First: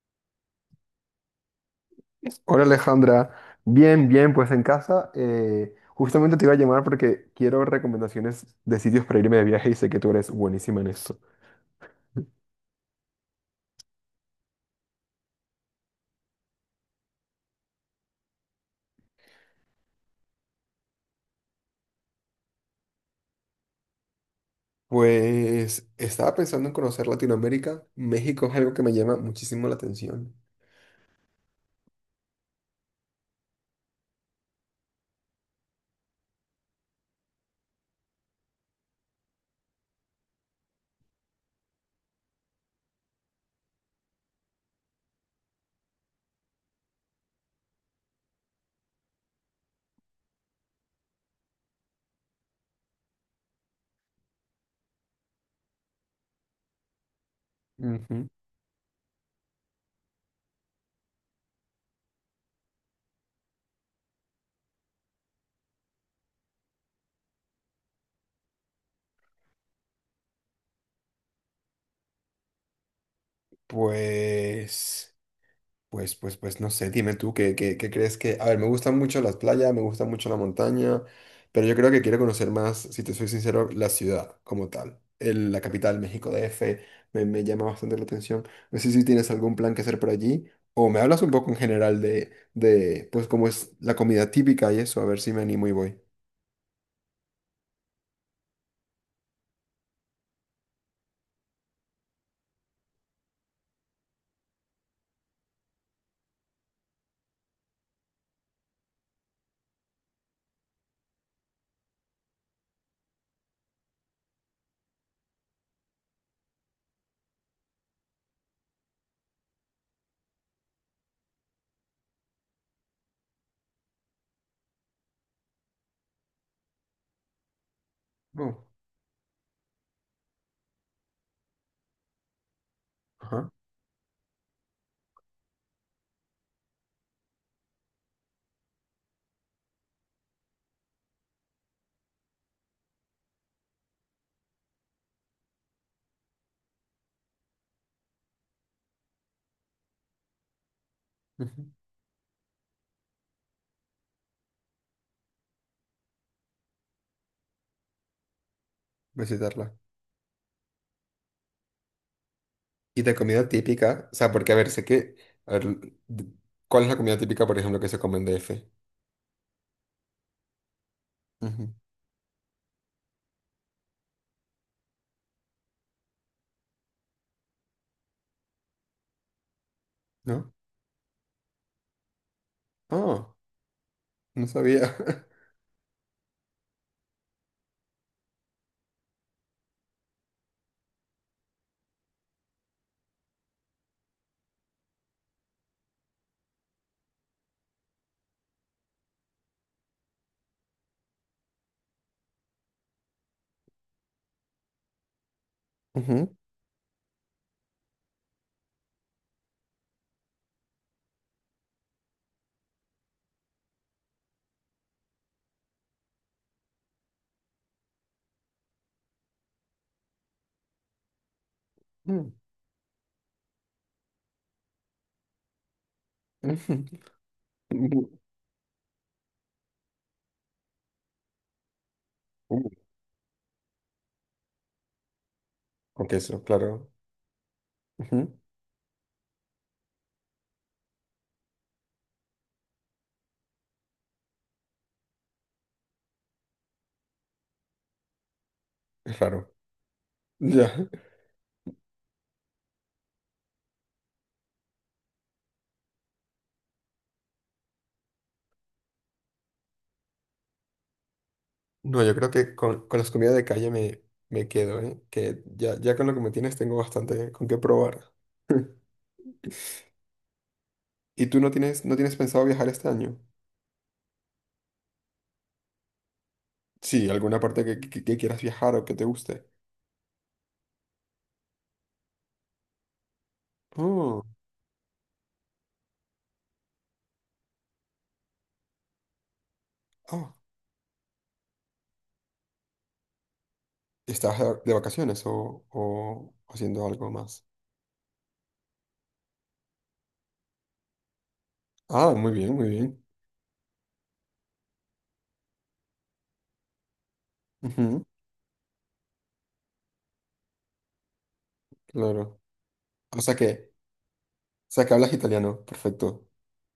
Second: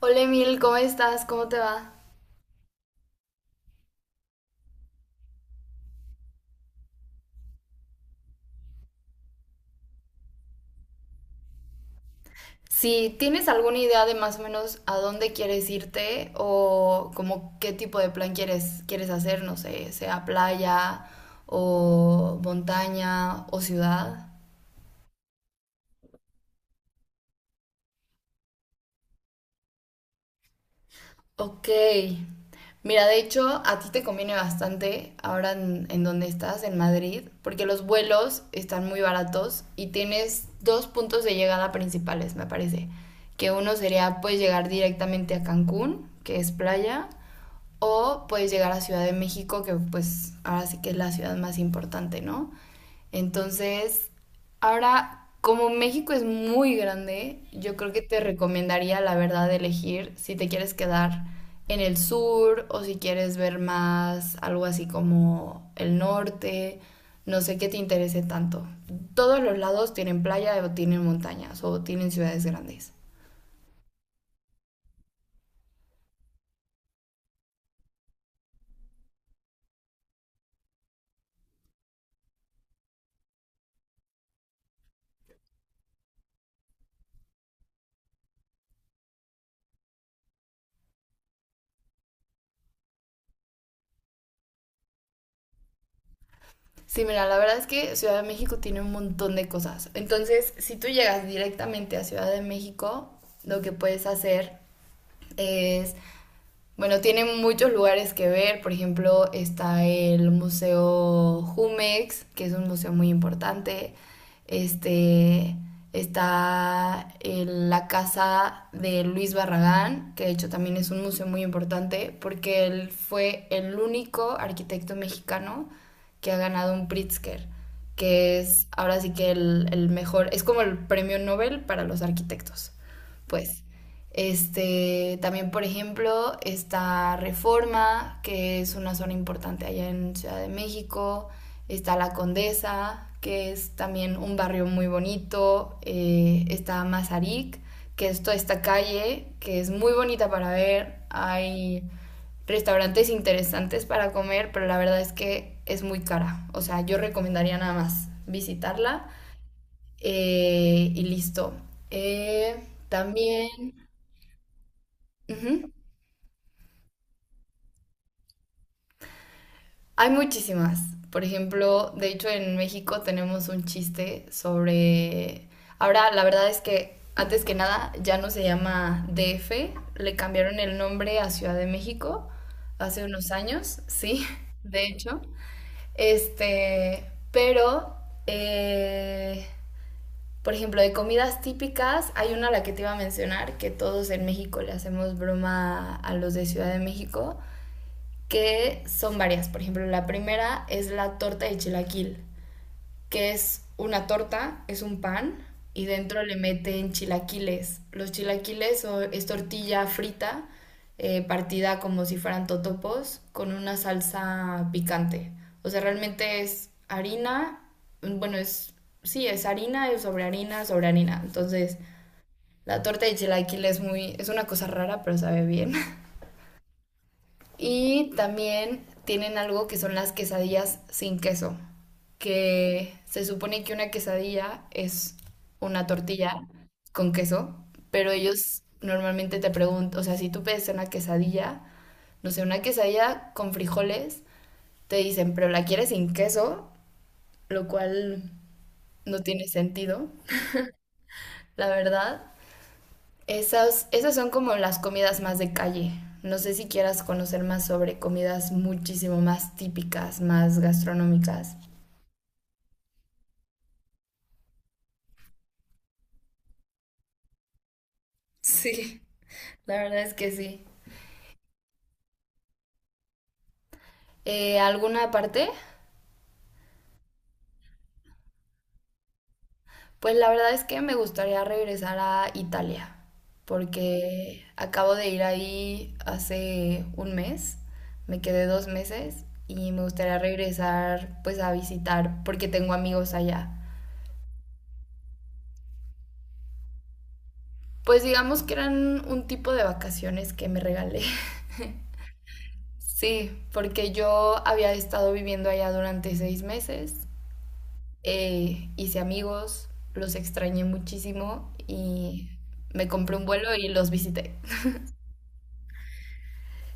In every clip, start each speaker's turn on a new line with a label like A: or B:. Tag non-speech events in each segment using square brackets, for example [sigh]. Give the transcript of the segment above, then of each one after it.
A: Hola Emil, ¿cómo estás? ¿Cómo te va?
B: Hola Alejandra, bien, bien, pues en casa. Justamente te iba a llamar porque quiero recomendaciones de sitios para irme de viaje y sé que tú eres buenísima en esto.
A: Si tienes alguna idea de más o menos a dónde quieres irte o como qué tipo de plan quieres hacer, no sé, sea playa o montaña o ciudad.
B: Pues estaba pensando en conocer Latinoamérica. México es algo que me llama muchísimo la atención.
A: Ok. Mira, de hecho, a ti te conviene bastante ahora en donde estás, en Madrid, porque los vuelos están muy baratos y tienes dos puntos de llegada principales, me parece. Que uno sería, pues, llegar directamente a Cancún, que es playa, o puedes llegar a Ciudad de México, que pues ahora sí que es la ciudad más importante, ¿no? Entonces, ahora, como México es muy grande, yo creo que te
B: Ujú.
A: recomendaría, la verdad, elegir si te quieres quedar en el sur o si quieres ver más algo así como el norte, no sé qué te interese tanto. Todos los lados tienen playa o tienen montañas o tienen ciudades grandes.
B: Pues... Pues no sé, dime tú qué crees que... A ver, me gustan mucho las playas, me gusta mucho la montaña, pero yo creo que quiero conocer más, si te soy sincero, la ciudad como tal. La capital, México DF, me llama bastante la atención. No sé si tienes algún plan que hacer por allí o me hablas un poco en general de pues, cómo es la comida típica y eso, a ver si me animo y voy.
A: Sí, mira, la verdad es que Ciudad de México tiene un montón de cosas. Entonces, si tú llegas directamente a Ciudad de México, lo que puedes hacer es, bueno, tiene muchos lugares que ver, por ejemplo, está el Museo Jumex, que es un museo muy importante. Este, está la casa de Luis Barragán, que de hecho también es un museo muy importante, porque él fue el único arquitecto mexicano que ha ganado un Pritzker, que
B: Oh,
A: es ahora sí que el mejor, es como el premio Nobel para los arquitectos,
B: ajá,
A: pues. Este, también, por ejemplo, está Reforma, que es una zona importante allá en Ciudad de México. Está La Condesa, que es también un barrio muy bonito. Está Mazarik, que es toda esta calle, que es muy bonita para ver.
B: ujú,
A: Hay restaurantes interesantes para comer, pero la verdad es que es muy cara. O sea, yo recomendaría nada más visitarla,
B: visitarla.
A: y listo. Eh,
B: Y de
A: También...
B: comida típica, o sea, porque a ver, sé que... A
A: ujú.
B: ver, ¿cuál es la comida típica, por ejemplo, que se come en DF?
A: Hay muchísimas. Por
B: Ujú,
A: ejemplo, de hecho en México tenemos un chiste sobre... Ahora, la verdad es que antes que nada ya no se llama DF, le
B: ¿no?
A: cambiaron el nombre a Ciudad de México hace unos
B: Ah,
A: años, sí,
B: no
A: [laughs] de
B: sabía.
A: hecho.
B: [laughs]
A: Este, pero, eh, por ejemplo, de comidas típicas, hay una a la que te iba a mencionar, que todos en México le hacemos broma a los de Ciudad de México, que son varias. Por ejemplo, la primera es la torta de chilaquil, que es una torta, es un pan y dentro
B: Ujú,
A: le meten chilaquiles. Los chilaquiles es tortilla frita, partida como si fueran totopos, con una salsa picante. O sea, realmente es harina, bueno, sí, es harina, es sobre harina, sobre harina. Entonces,
B: mm,
A: la torta de chilaquil es una cosa rara, pero sabe bien. [laughs]
B: ujú,
A: Y
B: ujú,
A: también tienen algo que son las quesadillas sin queso,
B: ujú.
A: que se supone que una quesadilla es una
B: Con
A: tortilla
B: queso, claro.
A: con queso, pero
B: Ujú,
A: ellos normalmente te preguntan, o sea, si tú pides una quesadilla, no sé, una quesadilla con frijoles, te dicen, pero la quieres sin queso, lo cual
B: es
A: no tiene
B: raro.
A: sentido,
B: Ya.
A: la verdad. Esas son como las comidas más de calle. No sé si quieras conocer más sobre comidas muchísimo más típicas, más gastronómicas.
B: No, yo creo que con las comidas de calle me quedo, ¿eh? Que ya, ya con lo que me tienes tengo bastante con qué probar. [laughs]
A: Sí. La verdad es que sí.
B: ¿Y tú no tienes, no tienes pensado viajar este año?
A: ¿Alguna parte?
B: Sí, alguna parte que quieras viajar o que te guste.
A: Pues la verdad es que me gustaría regresar a Italia,
B: Oh,
A: porque acabo de ir ahí hace un mes, me quedé dos meses y me gustaría
B: ah,
A: regresar pues a visitar porque tengo amigos allá.
B: ¿estás de vacaciones o haciendo algo más?
A: Pues digamos que eran un tipo de vacaciones que me regalé.
B: Ah, muy bien, muy bien.
A: Sí, porque yo había estado viviendo allá durante seis meses,
B: Ujú,
A: hice amigos, los extrañé muchísimo y
B: claro.
A: me compré
B: O
A: un
B: sea
A: vuelo y
B: que
A: los visité.
B: O sea, que hablas italiano. Perfecto.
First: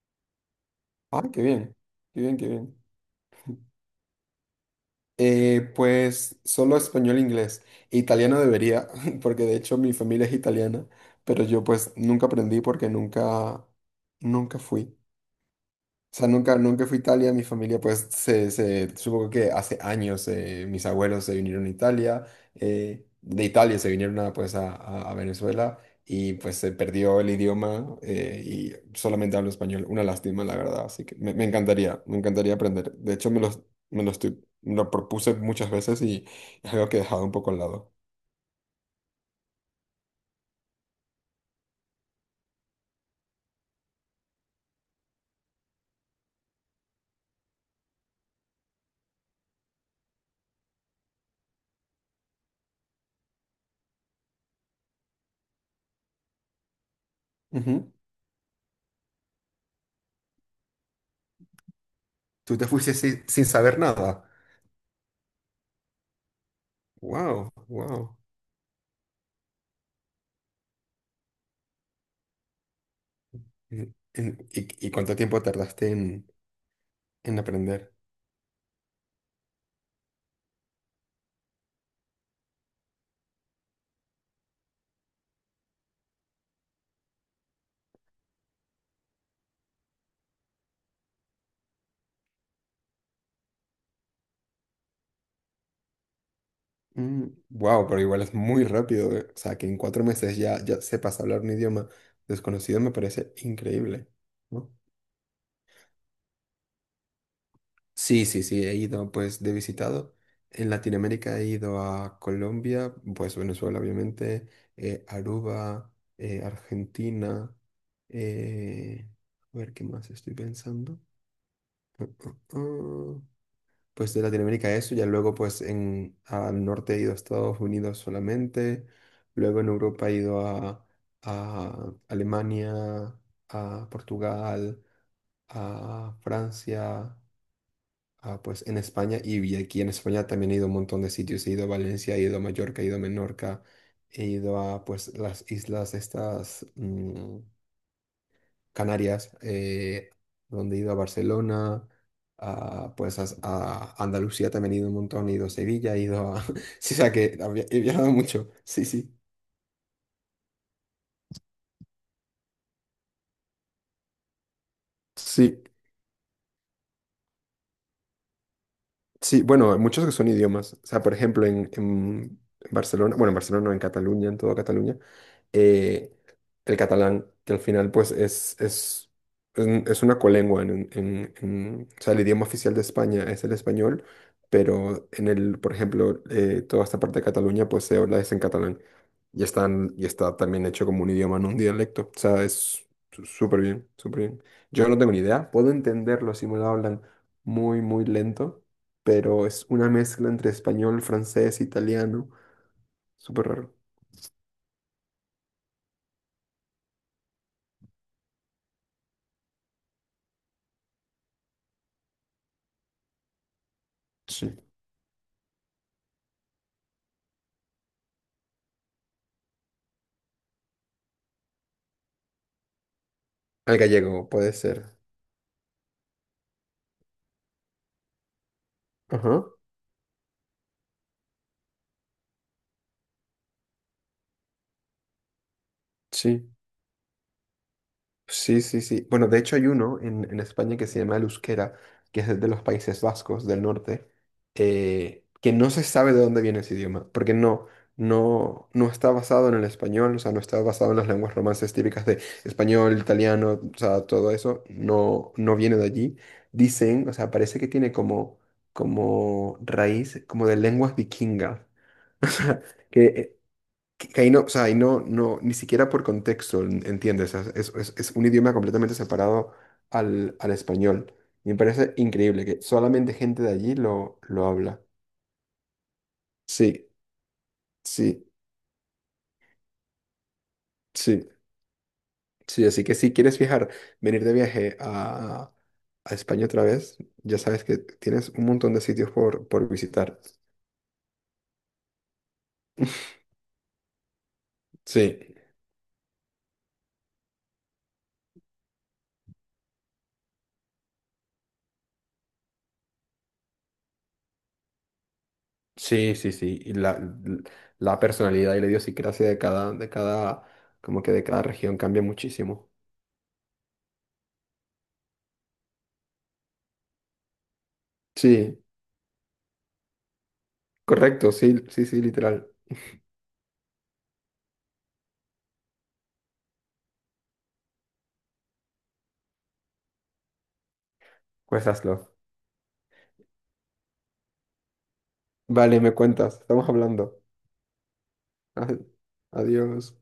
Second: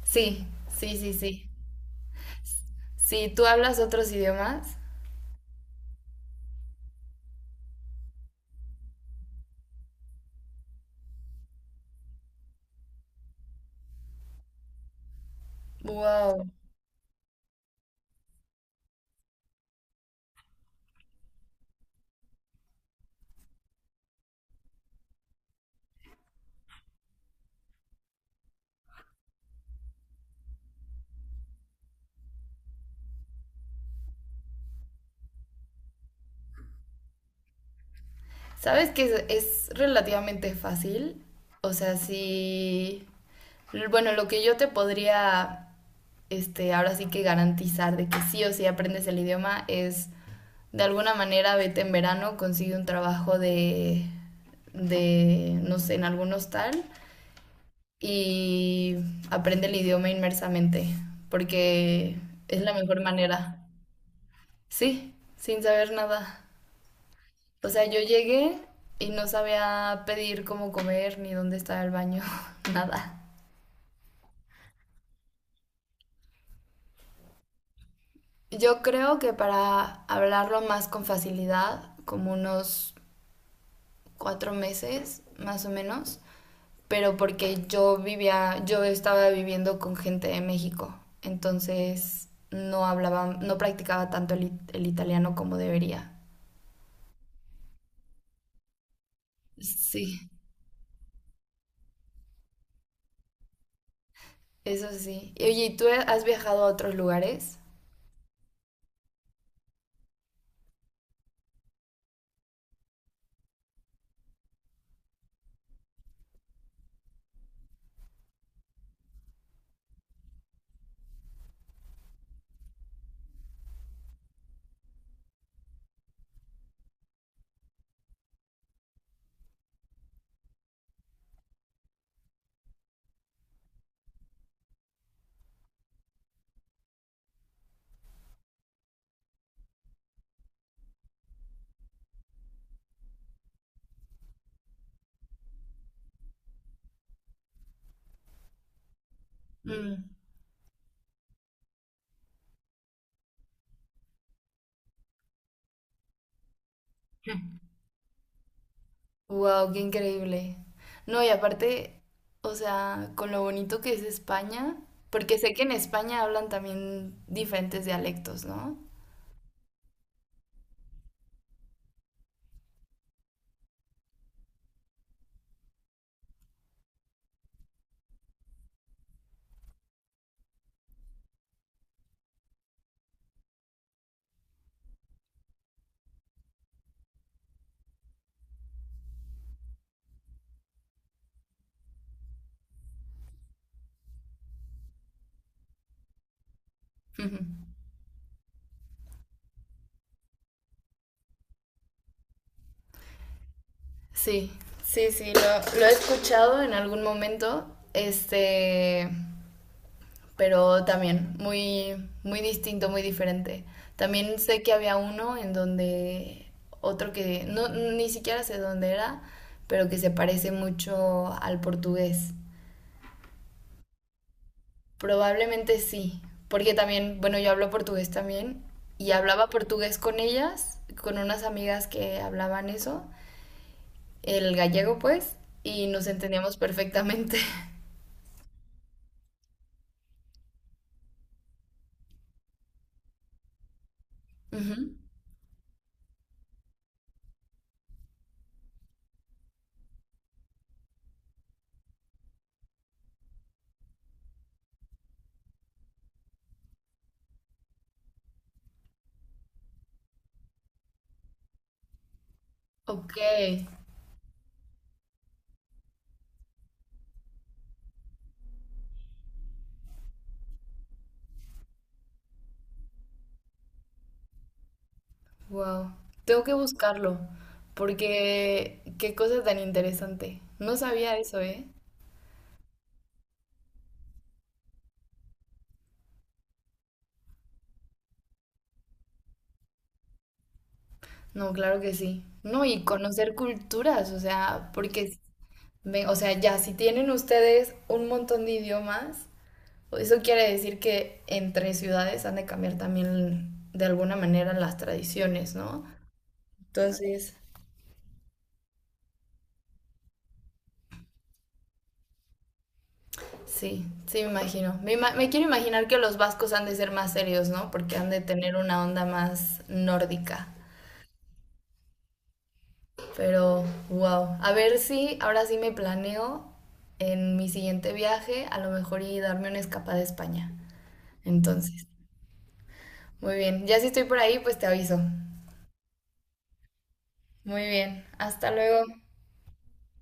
A: Sí, sí, sí,
B: Ah, qué
A: sí.
B: bien. Qué bien, qué bien.
A: Si tú hablas otros idiomas,
B: Pues solo español e inglés. Italiano debería, [laughs] porque de hecho mi familia es italiana, pero yo pues nunca aprendí porque nunca, nunca fui. O sea,
A: wow.
B: nunca, nunca fui a Italia, mi familia pues se supongo que hace años mis abuelos se vinieron a Italia, de Italia se vinieron a, pues a, a Venezuela y pues se perdió el idioma, y solamente hablo español, una lástima la verdad, así que me encantaría aprender. De hecho me los- Me lo propuse muchas veces y es algo que he dejado un poco al lado.
A: ¿Sabes que es relativamente fácil? O sea, sí. Bueno, lo que yo te podría, este, ahora sí que garantizar de que sí o sí aprendes el idioma es de alguna manera vete en verano, consigue un trabajo de no sé, en algún hostal
B: Ujú.
A: y aprende el idioma inmersamente, porque
B: ¿Tú
A: es
B: te
A: la
B: fuiste
A: mejor
B: sin
A: manera.
B: saber nada?
A: Sí, sin saber nada.
B: Wow,
A: O sea, yo
B: wow.
A: llegué y no sabía pedir cómo comer ni dónde estaba el baño, [laughs] nada.
B: ¿Y, y y cuánto tiempo tardaste en aprender?
A: Yo creo que para hablarlo más con facilidad, como unos cuatro meses más o menos, pero porque yo estaba viviendo con gente de México, entonces no practicaba tanto el italiano como debería.
B: Wow, pero igual es muy rápido. O sea, que en cuatro
A: Sí.
B: meses ya, ya sepas hablar un idioma desconocido me parece increíble, ¿no?
A: Eso sí. Y oye, ¿y tú has viajado a otros lugares?
B: Sí, sí, sí, he ido pues de visitado. En Latinoamérica he ido a Colombia, pues Venezuela obviamente, Aruba, Argentina, eh, a ver qué más estoy pensando. Ah, pues de Latinoamérica eso, ya luego pues al norte he ido a Estados Unidos solamente, luego en Europa he ido a Alemania, a Portugal, a Francia, a, pues en España, y aquí en España también he ido a un montón de sitios, he ido a Valencia, he ido a Mallorca, he ido a Menorca, he ido a pues las islas estas, mm, Canarias,
A: Mm.
B: donde he ido a Barcelona, a, pues a Andalucía también he ido un montón, he ido a Sevilla, he ido a... [laughs] Sí, o sea que he
A: [laughs]
B: viajado mucho, sí, sí.
A: Wow, qué increíble. No, y aparte, o sea, con lo bonito que es España, porque sé que
B: Sí.
A: en España hablan también diferentes dialectos, ¿no?
B: Sí, bueno, hay muchos que son idiomas. O sea, por ejemplo, en Barcelona, bueno, en Barcelona, no, en Cataluña, en toda Cataluña, eh, el catalán, que al final, pues, es es una colengua. O sea, el idioma oficial de España es el español, pero en el, por ejemplo, toda esta parte de Cataluña, pues, se habla es en catalán. Y está también hecho como un idioma, no un dialecto. O sea, es súper bien, súper bien. Yo no tengo ni idea. Puedo entenderlo si me lo hablan muy,
A: [laughs]
B: muy lento, pero es una mezcla entre español, francés, italiano, súper raro.
A: Sí, sí, sí, lo he escuchado en algún momento, este, pero también muy, muy distinto, muy diferente. También
B: Sí.
A: sé que había uno en donde otro que no, ni siquiera sé dónde era, pero que se parece mucho al portugués.
B: Al gallego, puede ser.
A: Probablemente sí, porque también, bueno, yo hablo portugués también y
B: Ajá,
A: hablaba portugués con ellas, con unas amigas que hablaban eso, el gallego pues, y nos
B: sí.
A: entendíamos perfectamente. [laughs]
B: Sí, sí, sí. Bueno, de hecho hay uno en España que se llama el euskera, que es de los Países Vascos del norte,
A: Ujú.
B: que no se sabe de dónde viene ese idioma, porque no, no, no está basado en el español, o sea, no está basado en las lenguas romances típicas de español, italiano, o sea, todo eso, no, no viene de allí. Dicen, o sea, parece que tiene como, como raíz, como de lenguas vikingas, que
A: Ok,
B: eh, que ahí no, o sea, ahí no, no, ni siquiera por contexto, ¿entiendes? Es un idioma completamente separado al, al español. Y me parece increíble que solamente gente de allí lo habla.
A: wow. Tengo que
B: Sí,
A: buscarlo
B: sí,
A: porque qué cosa tan interesante. No sabía
B: sí,
A: eso, ¿eh?
B: sí. Así que si quieres viajar, venir de viaje a España otra vez, ya sabes que tienes un montón de sitios por visitar.
A: No, claro que sí. No, y
B: [laughs]
A: conocer culturas, o sea, porque,
B: Sí,
A: o sea, ya, si tienen ustedes un montón de idiomas, eso quiere decir que entre ciudades han de cambiar también de alguna manera las tradiciones, ¿no?
B: sí, sí, sí. Y la,
A: Entonces,
B: la personalidad y la idiosincrasia de cada, como que de cada región cambia muchísimo.
A: sí, sí, me imagino. Me quiero imaginar que los vascos han de ser más serios, ¿no? Porque han de tener
B: Sí.
A: una onda más nórdica.
B: Correcto, sí, sí, sí, literal.
A: Pero, wow. A ver si ahora sí me planeo en mi siguiente viaje, a lo mejor y darme una escapada a España.
B: Pues
A: Entonces,
B: hazlo.
A: muy bien. Ya si estoy por ahí, pues te aviso.
B: Vale, me cuentas, estamos hablando.
A: Muy bien. Hasta luego.
B: [laughs] Adiós.